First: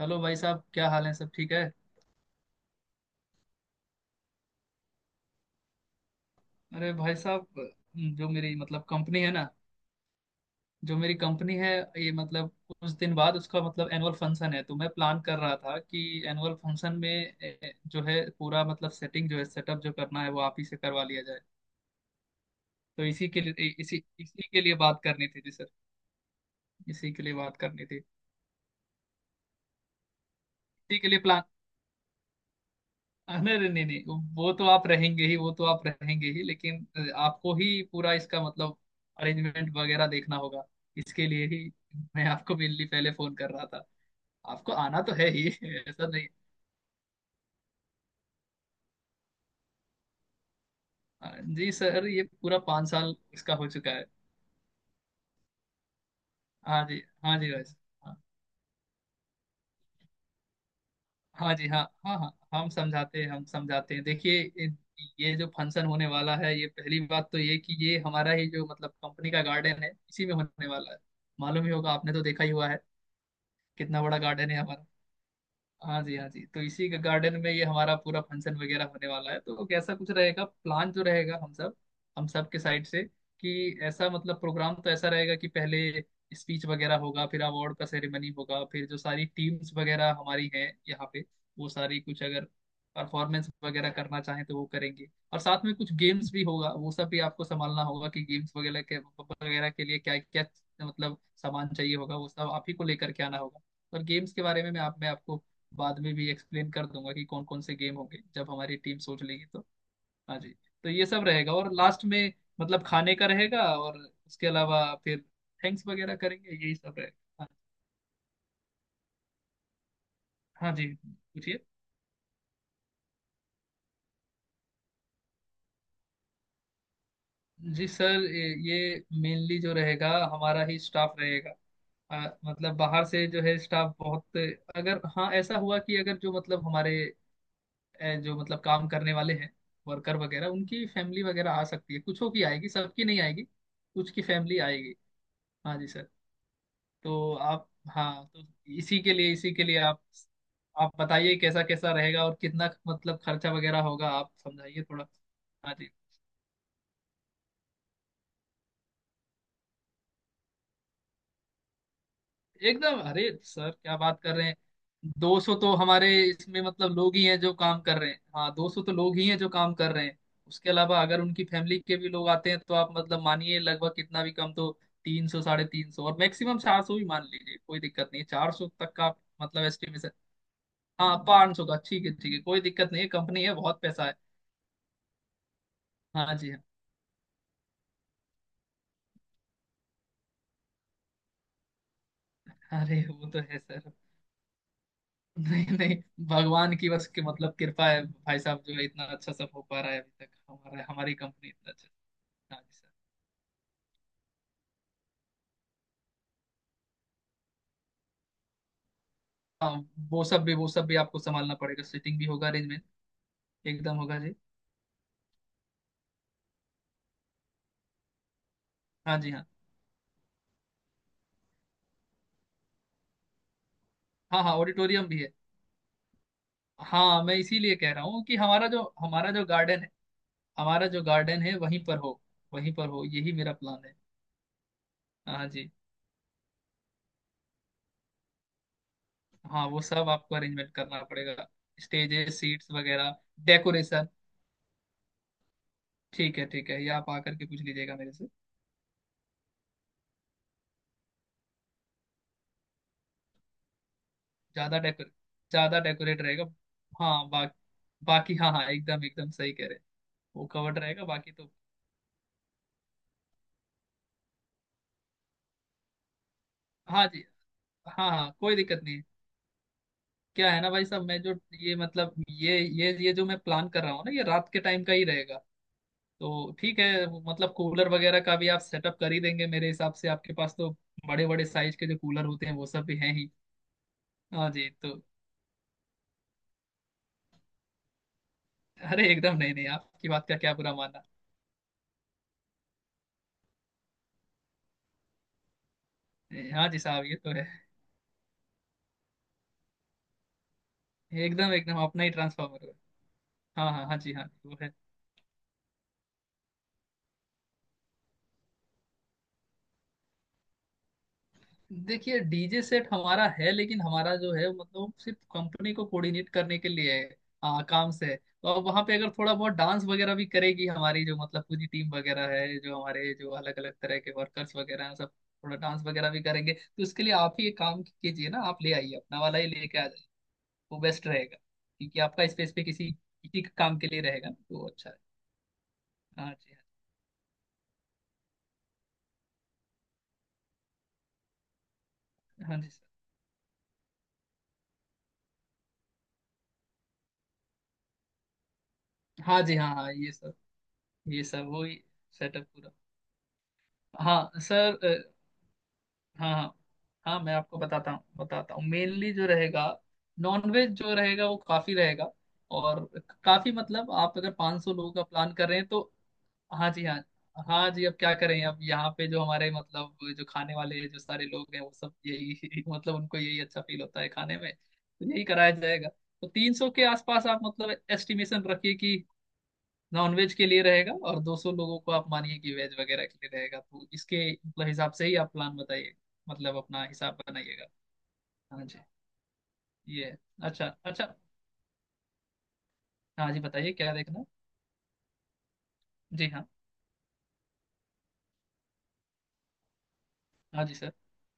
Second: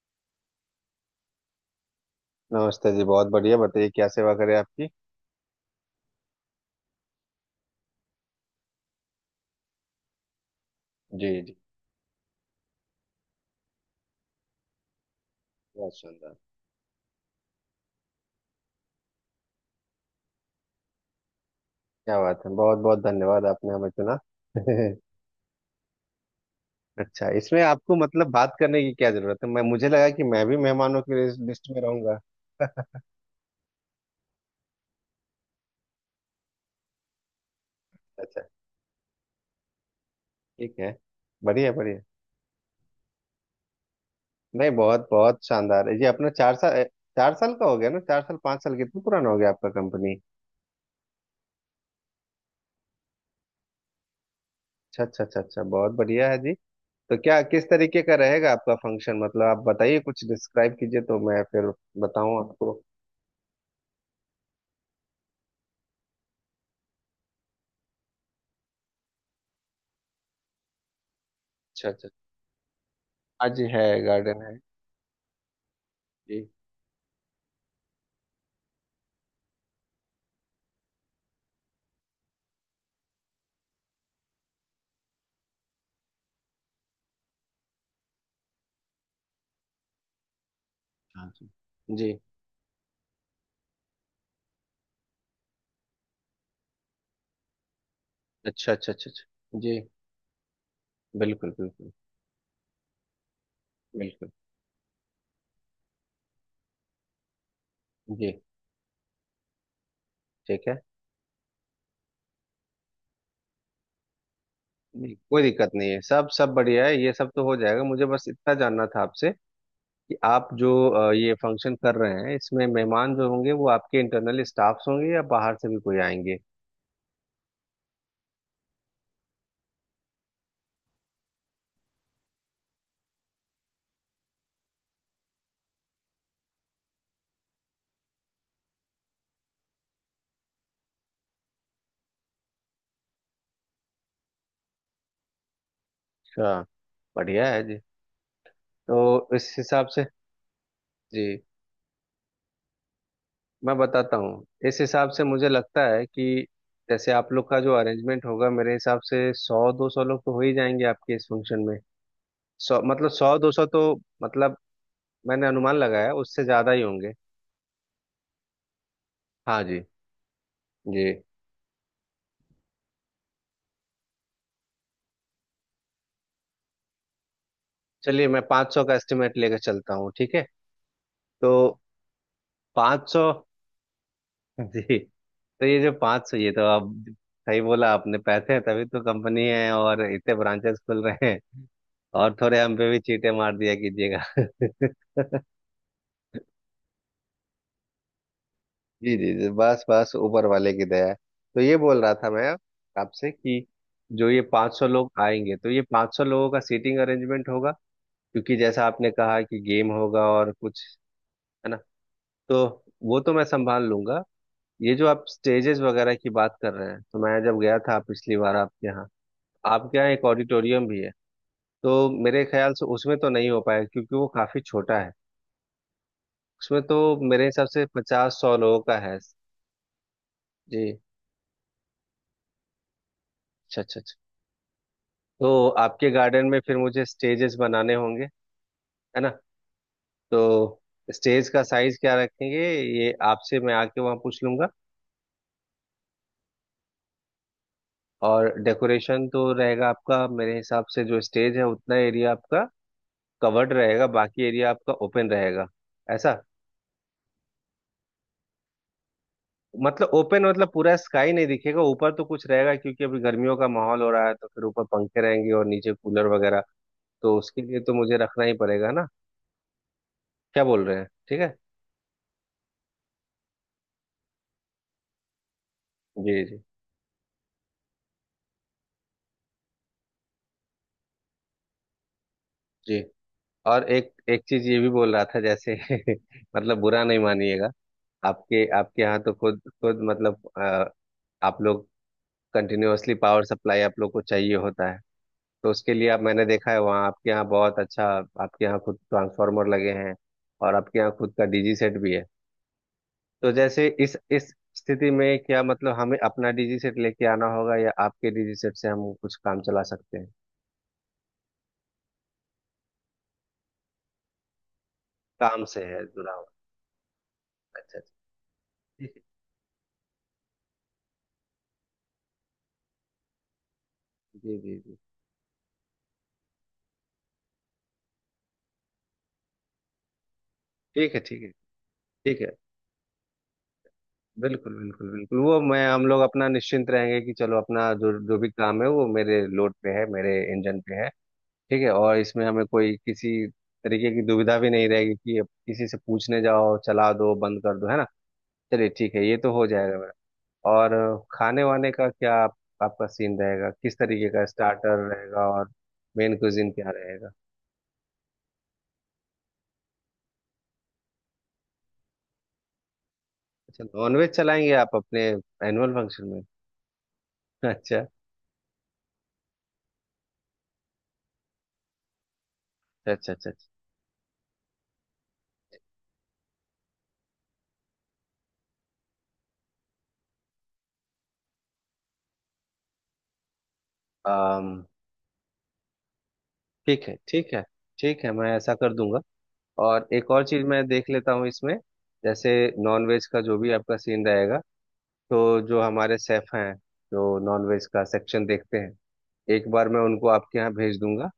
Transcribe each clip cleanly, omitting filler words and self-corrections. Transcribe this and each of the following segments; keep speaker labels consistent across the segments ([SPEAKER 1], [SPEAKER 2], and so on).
[SPEAKER 1] Hello भाई साहब, क्या हाल है? सब ठीक है?
[SPEAKER 2] नमस्ते जी। बहुत बढ़िया, बताइए क्या सेवा करें आपकी।
[SPEAKER 1] अरे भाई साहब, जो मेरी कंपनी है ना। जो मेरी
[SPEAKER 2] जी
[SPEAKER 1] कंपनी
[SPEAKER 2] जी।
[SPEAKER 1] है ये कुछ दिन बाद उसका एनुअल फंक्शन है। तो मैं प्लान कर रहा था
[SPEAKER 2] बहुत
[SPEAKER 1] कि
[SPEAKER 2] सुंदर,
[SPEAKER 1] एनुअल फंक्शन में जो है पूरा सेटिंग जो है, सेटअप जो करना है वो आप ही से करवा लिया जाए।
[SPEAKER 2] क्या बात है, बहुत बहुत
[SPEAKER 1] तो इसी के
[SPEAKER 2] धन्यवाद
[SPEAKER 1] लिए,
[SPEAKER 2] आपने हमें
[SPEAKER 1] इसी
[SPEAKER 2] चुना।
[SPEAKER 1] इसी के लिए बात करनी थी जी सर। इसी के
[SPEAKER 2] अच्छा,
[SPEAKER 1] लिए बात
[SPEAKER 2] इसमें
[SPEAKER 1] करनी
[SPEAKER 2] आपको
[SPEAKER 1] थी।
[SPEAKER 2] मतलब बात करने की क्या जरूरत है, मैं मुझे लगा कि मैं भी
[SPEAKER 1] इसी
[SPEAKER 2] मेहमानों
[SPEAKER 1] के लिए
[SPEAKER 2] की
[SPEAKER 1] प्लान।
[SPEAKER 2] लिस्ट में रहूंगा।
[SPEAKER 1] अरे नहीं नहीं नहीं, वो तो आप रहेंगे ही, वो तो आप रहेंगे ही, लेकिन आपको ही पूरा इसका
[SPEAKER 2] अच्छा,
[SPEAKER 1] अरेंजमेंट वगैरह देखना होगा।
[SPEAKER 2] ठीक है।
[SPEAKER 1] इसके लिए ही
[SPEAKER 2] बढ़िया बढ़िया।
[SPEAKER 1] मैं आपको मेनली पहले फोन कर रहा था।
[SPEAKER 2] नहीं,
[SPEAKER 1] आपको आना
[SPEAKER 2] बहुत
[SPEAKER 1] तो है
[SPEAKER 2] बहुत
[SPEAKER 1] ही
[SPEAKER 2] शानदार है ये।
[SPEAKER 1] ऐसा नहीं।
[SPEAKER 2] अपना 4 साल, 4 साल का हो गया ना? 4 साल, 5 साल, कितना पुराना हो गया आपका कंपनी?
[SPEAKER 1] अ, जी सर, ये पूरा पाँच साल इसका हो चुका है।
[SPEAKER 2] अच्छा अच्छा अच्छा अच्छा, बहुत बढ़िया है जी।
[SPEAKER 1] हाँ जी,
[SPEAKER 2] तो
[SPEAKER 1] हाँ
[SPEAKER 2] क्या
[SPEAKER 1] जी भाई
[SPEAKER 2] किस तरीके
[SPEAKER 1] साहब।
[SPEAKER 2] का
[SPEAKER 1] हाँ।
[SPEAKER 2] रहेगा आपका फंक्शन, मतलब आप बताइए कुछ डिस्क्राइब कीजिए तो मैं
[SPEAKER 1] हाँ जी,
[SPEAKER 2] फिर
[SPEAKER 1] हाँ हाँ
[SPEAKER 2] बताऊं
[SPEAKER 1] हाँ। हम
[SPEAKER 2] आपको।
[SPEAKER 1] समझाते हैं, हम समझाते हैं। देखिए ये जो फंक्शन होने वाला है, ये पहली बात तो ये कि ये हमारा ही जो कंपनी का गार्डन है इसी में होने वाला है। मालूम ही
[SPEAKER 2] अच्छा
[SPEAKER 1] होगा,
[SPEAKER 2] अच्छा।
[SPEAKER 1] आपने तो देखा ही हुआ है
[SPEAKER 2] हाँ जी, है
[SPEAKER 1] कितना बड़ा
[SPEAKER 2] गार्डन
[SPEAKER 1] गार्डन
[SPEAKER 2] है।
[SPEAKER 1] है हमारा। हाँ जी, हाँ
[SPEAKER 2] जी।
[SPEAKER 1] जी। तो इसी के गार्डन में ये हमारा पूरा फंक्शन वगैरह होने वाला है। तो कैसा कुछ रहेगा, प्लान जो रहेगा हम सब, हम सब के साइड से, कि ऐसा प्रोग्राम तो ऐसा रहेगा कि पहले स्पीच वगैरह होगा, फिर अवार्ड का सेरेमनी होगा, फिर जो सारी टीम्स वगैरह हमारी हैं यहाँ पे
[SPEAKER 2] हाँ जी।
[SPEAKER 1] वो सारी
[SPEAKER 2] जी।
[SPEAKER 1] कुछ अगर परफॉर्मेंस वगैरह करना चाहें तो वो करेंगे। और साथ में कुछ गेम्स भी होगा, वो सब भी आपको संभालना होगा कि गेम्स
[SPEAKER 2] अच्छा
[SPEAKER 1] वगैरह
[SPEAKER 2] अच्छा
[SPEAKER 1] के
[SPEAKER 2] अच्छा अच्छा जी।
[SPEAKER 1] लिए क्या क्या
[SPEAKER 2] बिल्कुल
[SPEAKER 1] सामान
[SPEAKER 2] बिल्कुल
[SPEAKER 1] चाहिए होगा, वो सब आप ही को लेकर के आना होगा। और
[SPEAKER 2] बिल्कुल।
[SPEAKER 1] गेम्स के बारे में मैं आपको बाद में भी एक्सप्लेन कर दूंगा कि कौन कौन से गेम होंगे
[SPEAKER 2] जी।
[SPEAKER 1] जब हमारी टीम सोच लेगी तो। हाँ जी।
[SPEAKER 2] ठीक है।
[SPEAKER 1] तो ये सब रहेगा, और लास्ट में खाने का रहेगा, और उसके अलावा
[SPEAKER 2] जी,
[SPEAKER 1] फिर
[SPEAKER 2] कोई दिक्कत
[SPEAKER 1] थैंक्स
[SPEAKER 2] नहीं है,
[SPEAKER 1] वगैरह
[SPEAKER 2] सब
[SPEAKER 1] करेंगे।
[SPEAKER 2] सब
[SPEAKER 1] यही
[SPEAKER 2] बढ़िया
[SPEAKER 1] सब
[SPEAKER 2] है, ये सब तो
[SPEAKER 1] रहेगा। हाँ।
[SPEAKER 2] हो जाएगा। मुझे बस इतना जानना था आपसे कि आप जो
[SPEAKER 1] हाँ जी,
[SPEAKER 2] ये
[SPEAKER 1] पूछिए।
[SPEAKER 2] फंक्शन कर रहे हैं, इसमें मेहमान जो होंगे वो आपके इंटरनल स्टाफ्स होंगे या बाहर से भी कोई आएंगे?
[SPEAKER 1] जी सर, ये मेनली जो रहेगा हमारा ही स्टाफ रहेगा। बाहर से जो है स्टाफ बहुत, अगर हाँ ऐसा हुआ कि अगर जो हमारे जो काम करने वाले हैं, वर्कर वगैरह, उनकी फैमिली वगैरह आ सकती है। कुछों की आएगी, सबकी नहीं आएगी। कुछ की फैमिली आएगी। हाँ जी सर।
[SPEAKER 2] अच्छा।
[SPEAKER 1] तो
[SPEAKER 2] बढ़िया है
[SPEAKER 1] आप।
[SPEAKER 2] जी।
[SPEAKER 1] हाँ तो इसी के लिए,
[SPEAKER 2] तो
[SPEAKER 1] इसी
[SPEAKER 2] इस
[SPEAKER 1] के लिए
[SPEAKER 2] हिसाब से।
[SPEAKER 1] आप बताइए
[SPEAKER 2] जी,
[SPEAKER 1] कैसा कैसा रहेगा और कितना खर्चा
[SPEAKER 2] मैं
[SPEAKER 1] वगैरह होगा,
[SPEAKER 2] बताता
[SPEAKER 1] आप
[SPEAKER 2] हूँ, इस
[SPEAKER 1] समझाइए थोड़ा।
[SPEAKER 2] हिसाब से मुझे
[SPEAKER 1] हाँ
[SPEAKER 2] लगता
[SPEAKER 1] जी।
[SPEAKER 2] है कि जैसे आप लोग का जो अरेंजमेंट होगा मेरे हिसाब से 100 200 लोग तो हो ही जाएंगे आपके इस फंक्शन में। सौ
[SPEAKER 1] एकदम,
[SPEAKER 2] मतलब
[SPEAKER 1] अरे
[SPEAKER 2] सौ दो सौ
[SPEAKER 1] सर
[SPEAKER 2] तो।
[SPEAKER 1] क्या बात कर रहे हैं!
[SPEAKER 2] मतलब
[SPEAKER 1] दो
[SPEAKER 2] मैंने
[SPEAKER 1] सौ तो
[SPEAKER 2] अनुमान
[SPEAKER 1] हमारे
[SPEAKER 2] लगाया उससे
[SPEAKER 1] इसमें
[SPEAKER 2] ज्यादा ही होंगे।
[SPEAKER 1] लोग ही हैं जो काम कर रहे हैं, हाँ दो सौ तो लोग ही हैं जो
[SPEAKER 2] हाँ
[SPEAKER 1] काम
[SPEAKER 2] जी।
[SPEAKER 1] कर रहे हैं। उसके अलावा
[SPEAKER 2] जी।
[SPEAKER 1] अगर उनकी फैमिली के भी लोग आते हैं तो आप मानिए लगभग, कितना भी कम तो तीन सौ, साढ़े तीन सौ, और मैक्सिमम चार सौ भी मान लीजिए, कोई दिक्कत नहीं है।
[SPEAKER 2] चलिए, मैं
[SPEAKER 1] चार सौ
[SPEAKER 2] 500
[SPEAKER 1] तक
[SPEAKER 2] का
[SPEAKER 1] का आप
[SPEAKER 2] एस्टिमेट लेकर चलता हूँ,
[SPEAKER 1] एस्टिमेशन।
[SPEAKER 2] ठीक है?
[SPEAKER 1] हाँ,
[SPEAKER 2] तो
[SPEAKER 1] पाँच सौ का ठीक है, ठीक है, कोई दिक्कत नहीं है।
[SPEAKER 2] 500।
[SPEAKER 1] कंपनी है, बहुत पैसा है।
[SPEAKER 2] जी। तो ये जो पाँच
[SPEAKER 1] हाँ
[SPEAKER 2] सौ ये
[SPEAKER 1] जी।
[SPEAKER 2] तो आप। सही बोला आपने, पैसे हैं तभी तो कंपनी है और इतने ब्रांचेस खुल रहे हैं, और थोड़े हम
[SPEAKER 1] हाँ,
[SPEAKER 2] पे भी
[SPEAKER 1] अरे वो
[SPEAKER 2] चीटे
[SPEAKER 1] तो
[SPEAKER 2] मार
[SPEAKER 1] है
[SPEAKER 2] दिया
[SPEAKER 1] सर।
[SPEAKER 2] कीजिएगा।
[SPEAKER 1] नहीं नहीं, भगवान की बस के कृपा है भाई साहब, जो है इतना
[SPEAKER 2] जी जी
[SPEAKER 1] अच्छा
[SPEAKER 2] जी,
[SPEAKER 1] सब हो पा
[SPEAKER 2] बस
[SPEAKER 1] रहा है
[SPEAKER 2] बस
[SPEAKER 1] अभी तक
[SPEAKER 2] ऊपर वाले की
[SPEAKER 1] हमारा,
[SPEAKER 2] दया है।
[SPEAKER 1] हमारी कंपनी
[SPEAKER 2] तो
[SPEAKER 1] इतना
[SPEAKER 2] ये
[SPEAKER 1] अच्छा।
[SPEAKER 2] बोल रहा था मैं
[SPEAKER 1] हाँ जी सर।
[SPEAKER 2] आपसे कि जो ये 500 लोग आएंगे तो ये 500 लोगों का सीटिंग अरेंजमेंट होगा, क्योंकि जैसा आपने कहा कि
[SPEAKER 1] हाँ,
[SPEAKER 2] गेम होगा
[SPEAKER 1] वो सब
[SPEAKER 2] और
[SPEAKER 1] भी, वो
[SPEAKER 2] कुछ,
[SPEAKER 1] सब भी आपको संभालना
[SPEAKER 2] है ना?
[SPEAKER 1] पड़ेगा। सीटिंग भी होगा
[SPEAKER 2] तो
[SPEAKER 1] अरेंजमेंट।
[SPEAKER 2] वो तो मैं संभाल
[SPEAKER 1] एकदम होगा
[SPEAKER 2] लूंगा।
[SPEAKER 1] जी।
[SPEAKER 2] ये जो आप स्टेजेस वगैरह की बात कर रहे हैं, तो मैं जब गया था पिछली बार आपके यहाँ
[SPEAKER 1] हाँ जी, हाँ
[SPEAKER 2] आपके यहाँ एक ऑडिटोरियम भी है। तो मेरे ख्याल से उसमें तो नहीं हो पाएगा क्योंकि वो
[SPEAKER 1] हाँ हाँ,
[SPEAKER 2] काफी छोटा
[SPEAKER 1] ऑडिटोरियम
[SPEAKER 2] है।
[SPEAKER 1] भी है।
[SPEAKER 2] उसमें तो
[SPEAKER 1] हाँ, मैं
[SPEAKER 2] मेरे हिसाब
[SPEAKER 1] इसीलिए
[SPEAKER 2] से
[SPEAKER 1] कह रहा हूँ कि
[SPEAKER 2] पचास सौ
[SPEAKER 1] हमारा
[SPEAKER 2] लोगों
[SPEAKER 1] जो,
[SPEAKER 2] का है। जी,
[SPEAKER 1] हमारा जो गार्डन है वहीं पर हो, वहीं पर हो, यही मेरा
[SPEAKER 2] अच्छा
[SPEAKER 1] प्लान है।
[SPEAKER 2] अच्छा अच्छा।
[SPEAKER 1] हाँ
[SPEAKER 2] तो
[SPEAKER 1] जी।
[SPEAKER 2] आपके गार्डन में फिर मुझे स्टेजेस बनाने होंगे, है ना?
[SPEAKER 1] हाँ, वो सब आपको
[SPEAKER 2] तो
[SPEAKER 1] अरेंजमेंट करना पड़ेगा।
[SPEAKER 2] स्टेज का साइज क्या
[SPEAKER 1] स्टेजेस,
[SPEAKER 2] रखेंगे
[SPEAKER 1] सीट्स
[SPEAKER 2] ये
[SPEAKER 1] वगैरह,
[SPEAKER 2] आपसे मैं आके
[SPEAKER 1] डेकोरेशन।
[SPEAKER 2] वहाँ पूछ लूंगा।
[SPEAKER 1] ठीक है ठीक है, ये आप आकर के पूछ लीजिएगा मेरे से।
[SPEAKER 2] और डेकोरेशन तो रहेगा आपका, मेरे हिसाब से जो स्टेज है उतना एरिया आपका कवर्ड रहेगा, बाकी एरिया
[SPEAKER 1] ज्यादा
[SPEAKER 2] आपका
[SPEAKER 1] डेकोर,
[SPEAKER 2] ओपन रहेगा।
[SPEAKER 1] ज्यादा डेकोरेट
[SPEAKER 2] ऐसा,
[SPEAKER 1] रहेगा। हाँ बा, बाकी हाँ हाँ एकदम एकदम सही कह रहे हैं।
[SPEAKER 2] मतलब ओपन
[SPEAKER 1] वो
[SPEAKER 2] मतलब
[SPEAKER 1] कवर्ड
[SPEAKER 2] पूरा
[SPEAKER 1] रहेगा,
[SPEAKER 2] स्काई
[SPEAKER 1] बाकी
[SPEAKER 2] नहीं
[SPEAKER 1] तो।
[SPEAKER 2] दिखेगा, ऊपर तो कुछ रहेगा क्योंकि अभी गर्मियों का माहौल हो रहा है, तो फिर ऊपर पंखे रहेंगे और नीचे कूलर वगैरह।
[SPEAKER 1] हाँ जी,
[SPEAKER 2] तो उसके लिए तो
[SPEAKER 1] हाँ
[SPEAKER 2] मुझे
[SPEAKER 1] हाँ
[SPEAKER 2] रखना ही
[SPEAKER 1] कोई दिक्कत
[SPEAKER 2] पड़ेगा
[SPEAKER 1] नहीं है।
[SPEAKER 2] ना?
[SPEAKER 1] क्या है
[SPEAKER 2] क्या
[SPEAKER 1] ना
[SPEAKER 2] बोल
[SPEAKER 1] भाई
[SPEAKER 2] रहे
[SPEAKER 1] साहब,
[SPEAKER 2] हैं,
[SPEAKER 1] मैं जो
[SPEAKER 2] ठीक है।
[SPEAKER 1] ये ये जो मैं प्लान कर रहा हूँ ना, ये रात के टाइम का ही रहेगा।
[SPEAKER 2] जी
[SPEAKER 1] तो
[SPEAKER 2] जी
[SPEAKER 1] ठीक है, वो कूलर वगैरह का भी आप सेटअप कर ही देंगे मेरे हिसाब से, आपके पास तो बड़े बड़े साइज के जो कूलर होते हैं वो सब भी
[SPEAKER 2] जी।
[SPEAKER 1] हैं ही।
[SPEAKER 2] और एक एक
[SPEAKER 1] हाँ
[SPEAKER 2] चीज
[SPEAKER 1] जी।
[SPEAKER 2] ये भी
[SPEAKER 1] तो
[SPEAKER 2] बोल रहा था जैसे, मतलब बुरा नहीं मानिएगा, आपके आपके
[SPEAKER 1] अरे
[SPEAKER 2] यहाँ तो
[SPEAKER 1] एकदम नहीं
[SPEAKER 2] खुद
[SPEAKER 1] नहीं,
[SPEAKER 2] खुद
[SPEAKER 1] आपकी बात का
[SPEAKER 2] मतलब
[SPEAKER 1] क्या बुरा मानना!
[SPEAKER 2] आप लोग कंटिन्यूअसली पावर सप्लाई आप लोग को चाहिए होता है। तो उसके लिए आप, मैंने
[SPEAKER 1] हाँ
[SPEAKER 2] देखा
[SPEAKER 1] जी
[SPEAKER 2] है
[SPEAKER 1] साहब,
[SPEAKER 2] वहाँ
[SPEAKER 1] ये
[SPEAKER 2] आपके
[SPEAKER 1] तो
[SPEAKER 2] यहाँ
[SPEAKER 1] है,
[SPEAKER 2] बहुत अच्छा, आपके यहाँ खुद ट्रांसफार्मर लगे हैं और आपके यहाँ खुद का
[SPEAKER 1] एकदम
[SPEAKER 2] डीजी
[SPEAKER 1] एकदम
[SPEAKER 2] सेट
[SPEAKER 1] अपना ही
[SPEAKER 2] भी है।
[SPEAKER 1] ट्रांसफॉर्मर है।
[SPEAKER 2] तो
[SPEAKER 1] हाँ
[SPEAKER 2] जैसे
[SPEAKER 1] हाँ हाँ जी,
[SPEAKER 2] इस
[SPEAKER 1] हाँ
[SPEAKER 2] इस
[SPEAKER 1] वो है।
[SPEAKER 2] स्थिति में क्या मतलब हमें अपना डीजी सेट लेके आना होगा या आपके डीजी सेट से हम कुछ काम चला सकते हैं?
[SPEAKER 1] देखिए डीजे सेट हमारा है, लेकिन हमारा जो है सिर्फ
[SPEAKER 2] काम
[SPEAKER 1] कंपनी
[SPEAKER 2] से
[SPEAKER 1] को
[SPEAKER 2] है
[SPEAKER 1] कोऑर्डिनेट
[SPEAKER 2] जुड़ा हुआ।
[SPEAKER 1] करने के लिए है। हाँ, काम
[SPEAKER 2] अच्छा
[SPEAKER 1] से है।
[SPEAKER 2] अच्छा।
[SPEAKER 1] तो अब वहाँ पे अगर थोड़ा बहुत डांस वगैरह भी करेगी हमारी जो पूरी टीम वगैरह है, जो हमारे जो अलग अलग तरह के वर्कर्स
[SPEAKER 2] जी जी
[SPEAKER 1] वगैरह हैं
[SPEAKER 2] जी।
[SPEAKER 1] सब, थोड़ा डांस वगैरह भी करेंगे तो उसके लिए आप ही एक काम कीजिए ना, आप ले आइए, अपना वाला ही लेके आ जाइए, वो बेस्ट
[SPEAKER 2] ठीक है
[SPEAKER 1] रहेगा।
[SPEAKER 2] ठीक है
[SPEAKER 1] क्योंकि आपका
[SPEAKER 2] ठीक
[SPEAKER 1] स्पेस
[SPEAKER 2] है।
[SPEAKER 1] पे किसी किसी के काम के लिए रहेगा ना, तो वो
[SPEAKER 2] बिल्कुल
[SPEAKER 1] अच्छा है।
[SPEAKER 2] बिल्कुल बिल्कुल, वो मैं हम लोग
[SPEAKER 1] हाँ
[SPEAKER 2] अपना
[SPEAKER 1] जी।
[SPEAKER 2] निश्चिंत रहेंगे कि चलो अपना जो जो भी काम है वो मेरे लोड पे है, मेरे इंजन पे है। ठीक है, और इसमें
[SPEAKER 1] हाँ हाँ
[SPEAKER 2] हमें
[SPEAKER 1] जी सर।
[SPEAKER 2] कोई किसी तरीके की दुविधा भी नहीं रहेगी कि अब किसी से पूछने जाओ, चला दो बंद कर दो, है ना? चलिए ठीक है, ये
[SPEAKER 1] हाँ
[SPEAKER 2] तो
[SPEAKER 1] जी,
[SPEAKER 2] हो
[SPEAKER 1] हाँ हाँ
[SPEAKER 2] जाएगा मेरा।
[SPEAKER 1] ये सब,
[SPEAKER 2] और
[SPEAKER 1] ये सब
[SPEAKER 2] खाने
[SPEAKER 1] वही
[SPEAKER 2] वाने का क्या,
[SPEAKER 1] सेटअप पूरा।
[SPEAKER 2] आपका सीन रहेगा किस तरीके
[SPEAKER 1] हाँ
[SPEAKER 2] का?
[SPEAKER 1] सर अ,
[SPEAKER 2] स्टार्टर रहेगा और
[SPEAKER 1] हाँ
[SPEAKER 2] मेन
[SPEAKER 1] हाँ
[SPEAKER 2] कुजिन क्या
[SPEAKER 1] हाँ,
[SPEAKER 2] रहेगा?
[SPEAKER 1] मैं आपको बताता हूँ, बताता हूँ। मेनली जो रहेगा, नॉनवेज जो रहेगा वो काफ़ी रहेगा। और काफ़ी
[SPEAKER 2] अच्छा,
[SPEAKER 1] आप
[SPEAKER 2] नॉनवेज
[SPEAKER 1] अगर
[SPEAKER 2] चलाएंगे
[SPEAKER 1] 500 लोगों
[SPEAKER 2] आप
[SPEAKER 1] का
[SPEAKER 2] अपने
[SPEAKER 1] प्लान कर रहे हैं तो।
[SPEAKER 2] एनुअल फंक्शन में?
[SPEAKER 1] हाँ जी। हाँ हाँ जी, अब
[SPEAKER 2] अच्छा
[SPEAKER 1] क्या करें, अब यहाँ पे जो हमारे जो खाने वाले जो सारे लोग हैं वो सब यही उनको
[SPEAKER 2] अच्छा
[SPEAKER 1] यही
[SPEAKER 2] अच्छा
[SPEAKER 1] अच्छा फील होता है खाने में, तो यही कराया जाएगा। तो तीन सौ के आसपास आप एस्टिमेशन रखिए कि नॉन वेज के लिए रहेगा, और दो सौ लोगों को आप मानिए कि वेज वगैरह के लिए रहेगा। तो इसके
[SPEAKER 2] अच्छा,
[SPEAKER 1] हिसाब से ही आप प्लान बताइए, अपना
[SPEAKER 2] ठीक है
[SPEAKER 1] हिसाब
[SPEAKER 2] ठीक है।
[SPEAKER 1] बनाइएगा।
[SPEAKER 2] ठीक है, मैं
[SPEAKER 1] हाँ
[SPEAKER 2] ऐसा
[SPEAKER 1] जी,
[SPEAKER 2] कर दूंगा।
[SPEAKER 1] ये
[SPEAKER 2] और
[SPEAKER 1] है।
[SPEAKER 2] एक और चीज
[SPEAKER 1] अच्छा
[SPEAKER 2] मैं देख
[SPEAKER 1] अच्छा।
[SPEAKER 2] लेता हूँ इसमें, जैसे नॉन वेज
[SPEAKER 1] हाँ
[SPEAKER 2] का
[SPEAKER 1] जी,
[SPEAKER 2] जो भी
[SPEAKER 1] बताइए क्या
[SPEAKER 2] आपका
[SPEAKER 1] देखना।
[SPEAKER 2] सीन रहेगा, तो जो हमारे
[SPEAKER 1] जी, हाँ
[SPEAKER 2] सेफ हैं, जो नॉन वेज का सेक्शन देखते हैं, एक बार मैं उनको आपके
[SPEAKER 1] हाँ
[SPEAKER 2] यहाँ
[SPEAKER 1] जी सर,
[SPEAKER 2] भेज दूंगा,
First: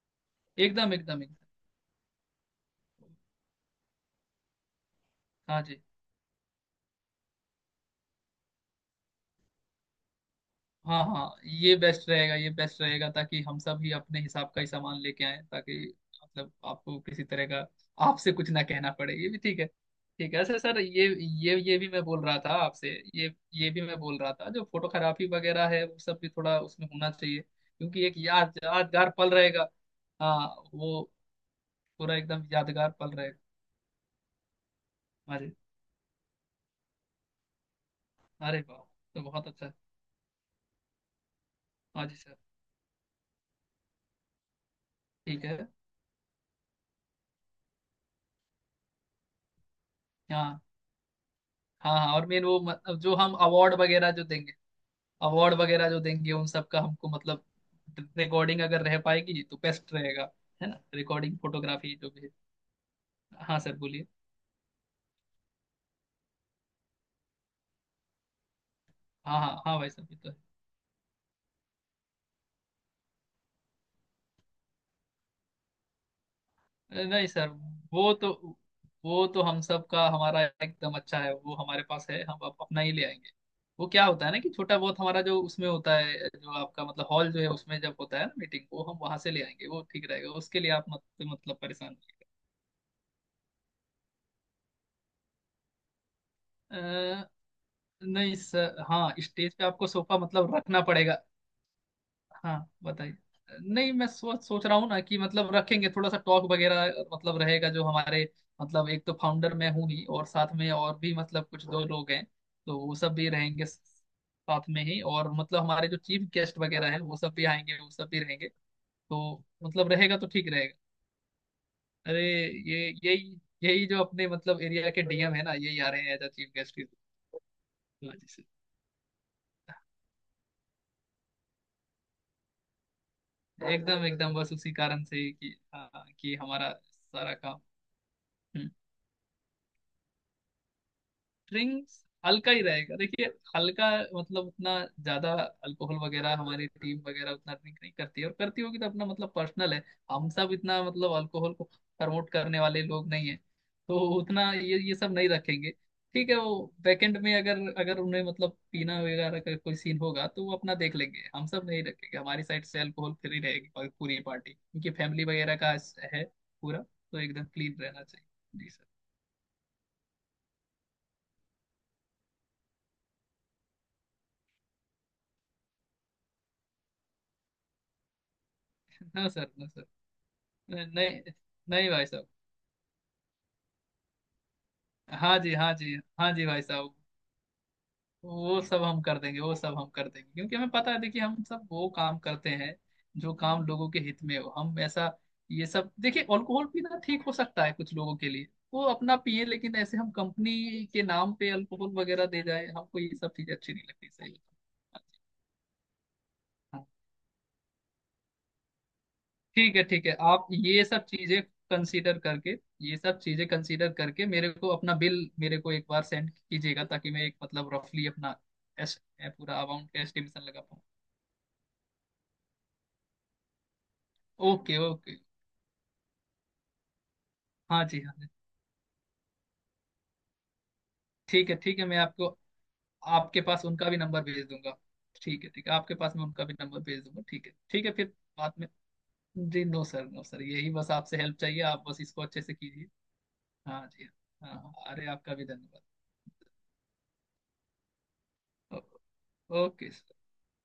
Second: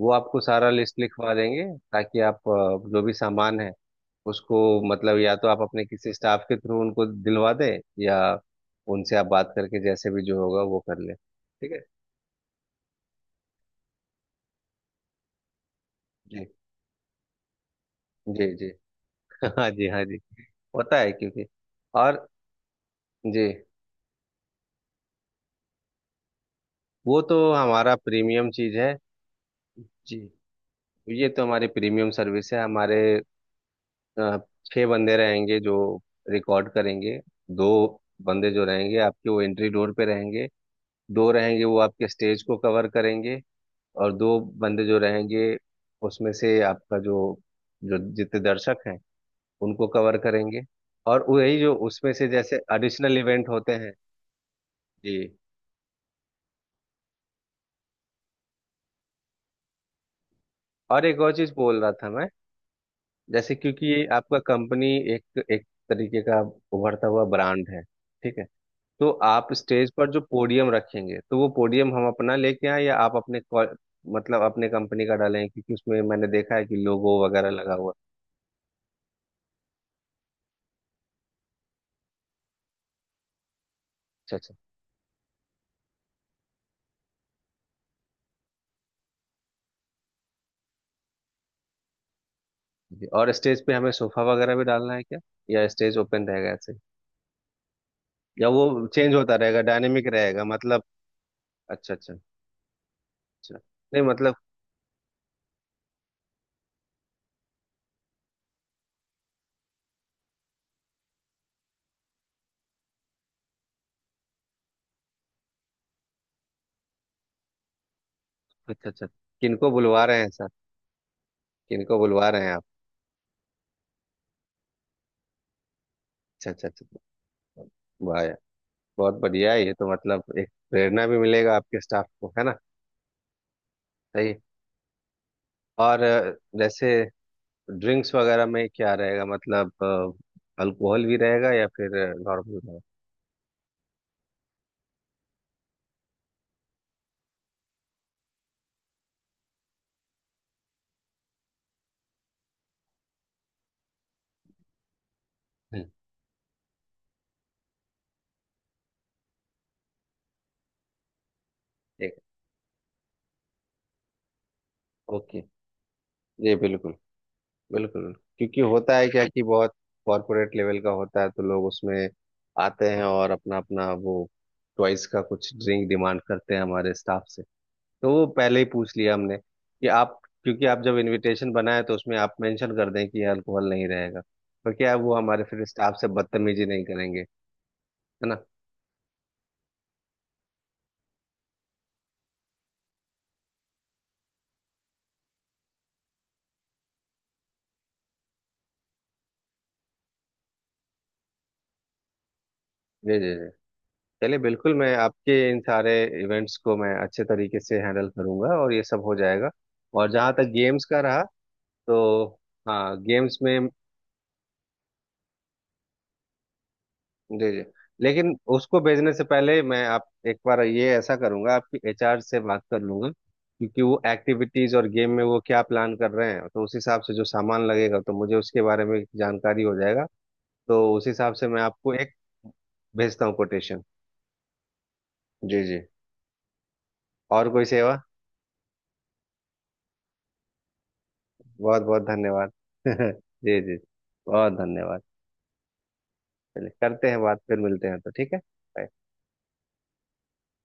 [SPEAKER 2] वो आपको सारा
[SPEAKER 1] एकदम
[SPEAKER 2] लिस्ट
[SPEAKER 1] एकदम
[SPEAKER 2] लिखवा
[SPEAKER 1] एकदम।
[SPEAKER 2] देंगे ताकि आप जो भी सामान है उसको, मतलब या तो आप
[SPEAKER 1] हाँ जी,
[SPEAKER 2] अपने किसी स्टाफ के थ्रू उनको दिलवा दें या उनसे आप बात करके जैसे भी जो होगा वो कर
[SPEAKER 1] हाँ
[SPEAKER 2] लें,
[SPEAKER 1] हाँ,
[SPEAKER 2] ठीक
[SPEAKER 1] ये
[SPEAKER 2] है?
[SPEAKER 1] बेस्ट रहेगा, ये बेस्ट रहेगा ताकि हम सब ही अपने हिसाब का ही सामान लेके आए, ताकि
[SPEAKER 2] जी
[SPEAKER 1] आपको किसी तरह का, आपसे कुछ
[SPEAKER 2] जी
[SPEAKER 1] ना
[SPEAKER 2] जी।
[SPEAKER 1] कहना पड़े, ये भी ठीक है।
[SPEAKER 2] हाँ जी हाँ जी।
[SPEAKER 1] ठीक है सर, सर
[SPEAKER 2] होता
[SPEAKER 1] ये,
[SPEAKER 2] है क्योंकि।
[SPEAKER 1] ये भी मैं बोल
[SPEAKER 2] और
[SPEAKER 1] रहा था आपसे
[SPEAKER 2] जी,
[SPEAKER 1] ये भी मैं बोल रहा था, जो फोटोग्राफी वगैरह है वो सब भी थोड़ा उसमें होना
[SPEAKER 2] वो तो
[SPEAKER 1] चाहिए
[SPEAKER 2] हमारा
[SPEAKER 1] क्योंकि एक
[SPEAKER 2] प्रीमियम चीज है।
[SPEAKER 1] यादगार पल रहेगा।
[SPEAKER 2] जी,
[SPEAKER 1] हाँ, वो
[SPEAKER 2] ये तो हमारी प्रीमियम
[SPEAKER 1] पूरा एकदम
[SPEAKER 2] सर्विस है
[SPEAKER 1] यादगार
[SPEAKER 2] हमारे।
[SPEAKER 1] पल रहेगा।
[SPEAKER 2] अ, छह बंदे
[SPEAKER 1] अरे,
[SPEAKER 2] रहेंगे जो रिकॉर्ड करेंगे। दो बंदे
[SPEAKER 1] अरे
[SPEAKER 2] जो
[SPEAKER 1] वाह
[SPEAKER 2] रहेंगे
[SPEAKER 1] तो
[SPEAKER 2] आपके, वो
[SPEAKER 1] बहुत
[SPEAKER 2] एंट्री
[SPEAKER 1] अच्छा।
[SPEAKER 2] डोर पे रहेंगे। दो रहेंगे वो
[SPEAKER 1] हाँ
[SPEAKER 2] आपके
[SPEAKER 1] जी सर।
[SPEAKER 2] स्टेज को कवर करेंगे। और दो बंदे जो
[SPEAKER 1] ठीक
[SPEAKER 2] रहेंगे
[SPEAKER 1] है।
[SPEAKER 2] उसमें से, आपका जो जो जितने दर्शक हैं उनको कवर करेंगे।
[SPEAKER 1] हाँ
[SPEAKER 2] और वही जो
[SPEAKER 1] हाँ,
[SPEAKER 2] उसमें
[SPEAKER 1] हाँ और
[SPEAKER 2] से
[SPEAKER 1] मेन
[SPEAKER 2] जैसे
[SPEAKER 1] वो जो
[SPEAKER 2] एडिशनल
[SPEAKER 1] हम
[SPEAKER 2] इवेंट
[SPEAKER 1] अवार्ड
[SPEAKER 2] होते हैं।
[SPEAKER 1] वगैरह जो देंगे,
[SPEAKER 2] जी।
[SPEAKER 1] अवार्ड वगैरह जो देंगे उन सब का हमको रिकॉर्डिंग अगर रह पाएगी तो बेस्ट रहेगा। है ना,
[SPEAKER 2] और एक और
[SPEAKER 1] रिकॉर्डिंग,
[SPEAKER 2] चीज बोल रहा
[SPEAKER 1] फोटोग्राफी
[SPEAKER 2] था
[SPEAKER 1] जो भी
[SPEAKER 2] मैं,
[SPEAKER 1] है।
[SPEAKER 2] जैसे
[SPEAKER 1] हाँ सर,
[SPEAKER 2] क्योंकि ये
[SPEAKER 1] बोलिए।
[SPEAKER 2] आपका कंपनी एक एक तरीके का उभरता हुआ ब्रांड है, ठीक है? तो
[SPEAKER 1] हाँ
[SPEAKER 2] आप
[SPEAKER 1] हाँ हाँ भाई
[SPEAKER 2] स्टेज
[SPEAKER 1] साहब
[SPEAKER 2] पर
[SPEAKER 1] ये
[SPEAKER 2] जो
[SPEAKER 1] तो
[SPEAKER 2] पोडियम रखेंगे तो वो पोडियम हम अपना लेके आए या आप अपने को-, मतलब अपने कंपनी का डालें, क्योंकि उसमें मैंने देखा है कि
[SPEAKER 1] है,
[SPEAKER 2] लोगो
[SPEAKER 1] नहीं सर,
[SPEAKER 2] वगैरह लगा हुआ है।
[SPEAKER 1] वो तो, वो तो हम सब का हमारा एकदम अच्छा है, वो हमारे पास है, हम अपना ही ले आएंगे। वो क्या होता है
[SPEAKER 2] अच्छा
[SPEAKER 1] ना कि
[SPEAKER 2] अच्छा
[SPEAKER 1] छोटा बहुत हमारा जो उसमें होता है, जो आपका हॉल जो है उसमें जब होता है ना मीटिंग, वो हम वहां से ले आएंगे, वो ठीक रहेगा। उसके लिए आप मत मतलब परेशान मत
[SPEAKER 2] जी। और स्टेज पे हमें सोफा वगैरह भी डालना है क्या, या स्टेज ओपन रहेगा ऐसे ही?
[SPEAKER 1] होइए। नहीं
[SPEAKER 2] या वो
[SPEAKER 1] सर, हाँ
[SPEAKER 2] चेंज होता
[SPEAKER 1] स्टेज
[SPEAKER 2] रहेगा,
[SPEAKER 1] पे आपको
[SPEAKER 2] डायनेमिक
[SPEAKER 1] सोफा
[SPEAKER 2] रहेगा
[SPEAKER 1] रखना
[SPEAKER 2] मतलब?
[SPEAKER 1] पड़ेगा।
[SPEAKER 2] अच्छा अच्छा
[SPEAKER 1] हाँ बताइए।
[SPEAKER 2] अच्छा।
[SPEAKER 1] नहीं,
[SPEAKER 2] नहीं
[SPEAKER 1] मैं
[SPEAKER 2] मतलब।
[SPEAKER 1] सोच सोच रहा हूँ ना कि रखेंगे थोड़ा सा टॉक वगैरह रहेगा, जो हमारे, एक तो फाउंडर मैं हूँ ही, और साथ में और भी कुछ दो लोग हैं, तो वो सब भी रहेंगे साथ में ही, और हमारे जो चीफ गेस्ट वगैरह हैं वो सब भी आएंगे, वो सब भी रहेंगे
[SPEAKER 2] अच्छा अच्छा।
[SPEAKER 1] तो
[SPEAKER 2] किनको बुलवा
[SPEAKER 1] रहेगा,
[SPEAKER 2] रहे
[SPEAKER 1] तो
[SPEAKER 2] हैं सर?
[SPEAKER 1] ठीक रहेगा।
[SPEAKER 2] किनको
[SPEAKER 1] अरे
[SPEAKER 2] बुलवा रहे हैं आप?
[SPEAKER 1] ये, यही यही जो अपने एरिया के डीएम है ना, यही आ रहे हैं एज
[SPEAKER 2] अच्छा
[SPEAKER 1] चीफ
[SPEAKER 2] अच्छा
[SPEAKER 1] गेस्ट।
[SPEAKER 2] अच्छा।
[SPEAKER 1] हाँ
[SPEAKER 2] वाह
[SPEAKER 1] जी
[SPEAKER 2] यार।
[SPEAKER 1] सर,
[SPEAKER 2] बहुत बढ़िया है ये तो, मतलब एक प्रेरणा भी मिलेगा आपके स्टाफ को, है ना?
[SPEAKER 1] एकदम एकदम,
[SPEAKER 2] सही।
[SPEAKER 1] बस उसी कारण से ही कि
[SPEAKER 2] और
[SPEAKER 1] हाँ कि हमारा
[SPEAKER 2] जैसे
[SPEAKER 1] सारा काम।
[SPEAKER 2] ड्रिंक्स वगैरह में
[SPEAKER 1] हम्म।
[SPEAKER 2] क्या रहेगा मतलब, अल्कोहल भी रहेगा या फिर
[SPEAKER 1] ड्रिंक्स हल्का
[SPEAKER 2] नॉर्मल
[SPEAKER 1] ही
[SPEAKER 2] रहेगा?
[SPEAKER 1] रहेगा देखिए, हल्का, उतना ज्यादा अल्कोहल वगैरह हमारी टीम वगैरह उतना ड्रिंक नहीं करती है, और करती होगी तो अपना पर्सनल है। हम सब इतना अल्कोहल को प्रमोट करने वाले लोग नहीं है, तो उतना ये सब नहीं रखेंगे।
[SPEAKER 2] हम्म।
[SPEAKER 1] ठीक है, वो बैकएंड में अगर, अगर उन्हें पीना वगैरह का कोई सीन होगा तो वो अपना देख लेंगे। हम सब नहीं
[SPEAKER 2] ठीक
[SPEAKER 1] रखेंगे, हमारी साइड से अल्कोहल फ्री रहेगी और पूरी पार्टी, क्योंकि
[SPEAKER 2] है,
[SPEAKER 1] फैमिली
[SPEAKER 2] ओके।
[SPEAKER 1] वगैरह का है,
[SPEAKER 2] जी,
[SPEAKER 1] पूरा
[SPEAKER 2] बिल्कुल
[SPEAKER 1] तो एकदम क्लीन रहना
[SPEAKER 2] बिल्कुल।
[SPEAKER 1] चाहिए।
[SPEAKER 2] क्योंकि
[SPEAKER 1] जी सर।
[SPEAKER 2] होता है क्या कि बहुत कॉर्पोरेट लेवल का होता है तो लोग उसमें आते हैं और अपना अपना वो चॉइस का कुछ ड्रिंक डिमांड करते हैं हमारे स्टाफ से। तो वो पहले ही पूछ लिया
[SPEAKER 1] हाँ
[SPEAKER 2] हमने
[SPEAKER 1] सर, हाँ सर,
[SPEAKER 2] कि आप, क्योंकि आप जब
[SPEAKER 1] नहीं
[SPEAKER 2] इनविटेशन बनाए
[SPEAKER 1] नहीं
[SPEAKER 2] तो
[SPEAKER 1] भाई
[SPEAKER 2] उसमें
[SPEAKER 1] साहब।
[SPEAKER 2] आप मेंशन कर दें कि अल्कोहल नहीं रहेगा। पर क्या है, वो
[SPEAKER 1] हाँ
[SPEAKER 2] हमारे
[SPEAKER 1] जी,
[SPEAKER 2] फिर
[SPEAKER 1] हाँ
[SPEAKER 2] स्टाफ
[SPEAKER 1] जी
[SPEAKER 2] से
[SPEAKER 1] हाँ जी भाई
[SPEAKER 2] बदतमीजी नहीं
[SPEAKER 1] साहब,
[SPEAKER 2] करेंगे, है ना?
[SPEAKER 1] वो सब हम कर देंगे, वो सब हम कर देंगे, क्योंकि हमें पता है, देखिए हम सब वो काम करते हैं जो काम लोगों के हित में हो। हम ऐसा, ये सब देखिए अल्कोहल पीना ठीक हो सकता है कुछ लोगों के लिए, वो अपना पिए, लेकिन ऐसे हम कंपनी के नाम पे अल्कोहल वगैरह दे जाए, हमको ये
[SPEAKER 2] जी जी
[SPEAKER 1] सब
[SPEAKER 2] जी।
[SPEAKER 1] चीजें अच्छी नहीं लगती। सही
[SPEAKER 2] चलिए
[SPEAKER 1] है।
[SPEAKER 2] बिल्कुल, मैं आपके इन सारे इवेंट्स को
[SPEAKER 1] हाँ,
[SPEAKER 2] मैं अच्छे तरीके से हैंडल करूंगा और ये सब हो जाएगा।
[SPEAKER 1] ठीक
[SPEAKER 2] और
[SPEAKER 1] है
[SPEAKER 2] जहाँ
[SPEAKER 1] आप
[SPEAKER 2] तक
[SPEAKER 1] ये
[SPEAKER 2] गेम्स का
[SPEAKER 1] सब
[SPEAKER 2] रहा,
[SPEAKER 1] चीजें कंसीडर
[SPEAKER 2] तो
[SPEAKER 1] करके,
[SPEAKER 2] हाँ,
[SPEAKER 1] ये सब
[SPEAKER 2] गेम्स
[SPEAKER 1] चीजें
[SPEAKER 2] में।
[SPEAKER 1] कंसीडर करके मेरे को अपना बिल, मेरे को एक बार सेंड कीजिएगा, ताकि मैं एक
[SPEAKER 2] जी जी,
[SPEAKER 1] रफली
[SPEAKER 2] लेकिन
[SPEAKER 1] अपना
[SPEAKER 2] उसको भेजने से पहले
[SPEAKER 1] पूरा
[SPEAKER 2] मैं
[SPEAKER 1] अमाउंट का
[SPEAKER 2] आप एक
[SPEAKER 1] एस्टिमेशन
[SPEAKER 2] बार
[SPEAKER 1] लगा पाऊँ।
[SPEAKER 2] ये ऐसा करूंगा, आपकी एचआर से बात कर लूंगा क्योंकि वो एक्टिविटीज
[SPEAKER 1] ओके
[SPEAKER 2] और गेम
[SPEAKER 1] ओके।
[SPEAKER 2] में वो क्या प्लान कर रहे हैं, तो उस हिसाब से जो सामान
[SPEAKER 1] हाँ
[SPEAKER 2] लगेगा
[SPEAKER 1] जी,
[SPEAKER 2] तो
[SPEAKER 1] हाँ जी।
[SPEAKER 2] मुझे उसके बारे में जानकारी हो जाएगा। तो उस हिसाब से
[SPEAKER 1] ठीक है
[SPEAKER 2] मैं
[SPEAKER 1] ठीक है,
[SPEAKER 2] आपको
[SPEAKER 1] मैं
[SPEAKER 2] एक
[SPEAKER 1] आपको
[SPEAKER 2] भेजता हूँ
[SPEAKER 1] आपके पास
[SPEAKER 2] कोटेशन।
[SPEAKER 1] उनका भी नंबर भेज दूंगा। ठीक है
[SPEAKER 2] जी
[SPEAKER 1] ठीक है,
[SPEAKER 2] जी,
[SPEAKER 1] आपके पास मैं उनका भी नंबर भेज दूंगा, ठीक
[SPEAKER 2] और
[SPEAKER 1] है
[SPEAKER 2] कोई
[SPEAKER 1] ठीक है,
[SPEAKER 2] सेवा?
[SPEAKER 1] फिर बाद में। जी नो सर, नो सर, यही बस आपसे हेल्प चाहिए,
[SPEAKER 2] बहुत
[SPEAKER 1] आप
[SPEAKER 2] बहुत
[SPEAKER 1] बस इसको अच्छे
[SPEAKER 2] धन्यवाद।
[SPEAKER 1] से कीजिए।
[SPEAKER 2] जी जी,
[SPEAKER 1] हाँ जी।
[SPEAKER 2] बहुत
[SPEAKER 1] हाँ हाँ,
[SPEAKER 2] धन्यवाद।
[SPEAKER 1] अरे आपका भी धन्यवाद।
[SPEAKER 2] चलिए, करते हैं बात, फिर मिलते हैं, तो ठीक है।
[SPEAKER 1] ओ-
[SPEAKER 2] Bye.
[SPEAKER 1] Okay sir.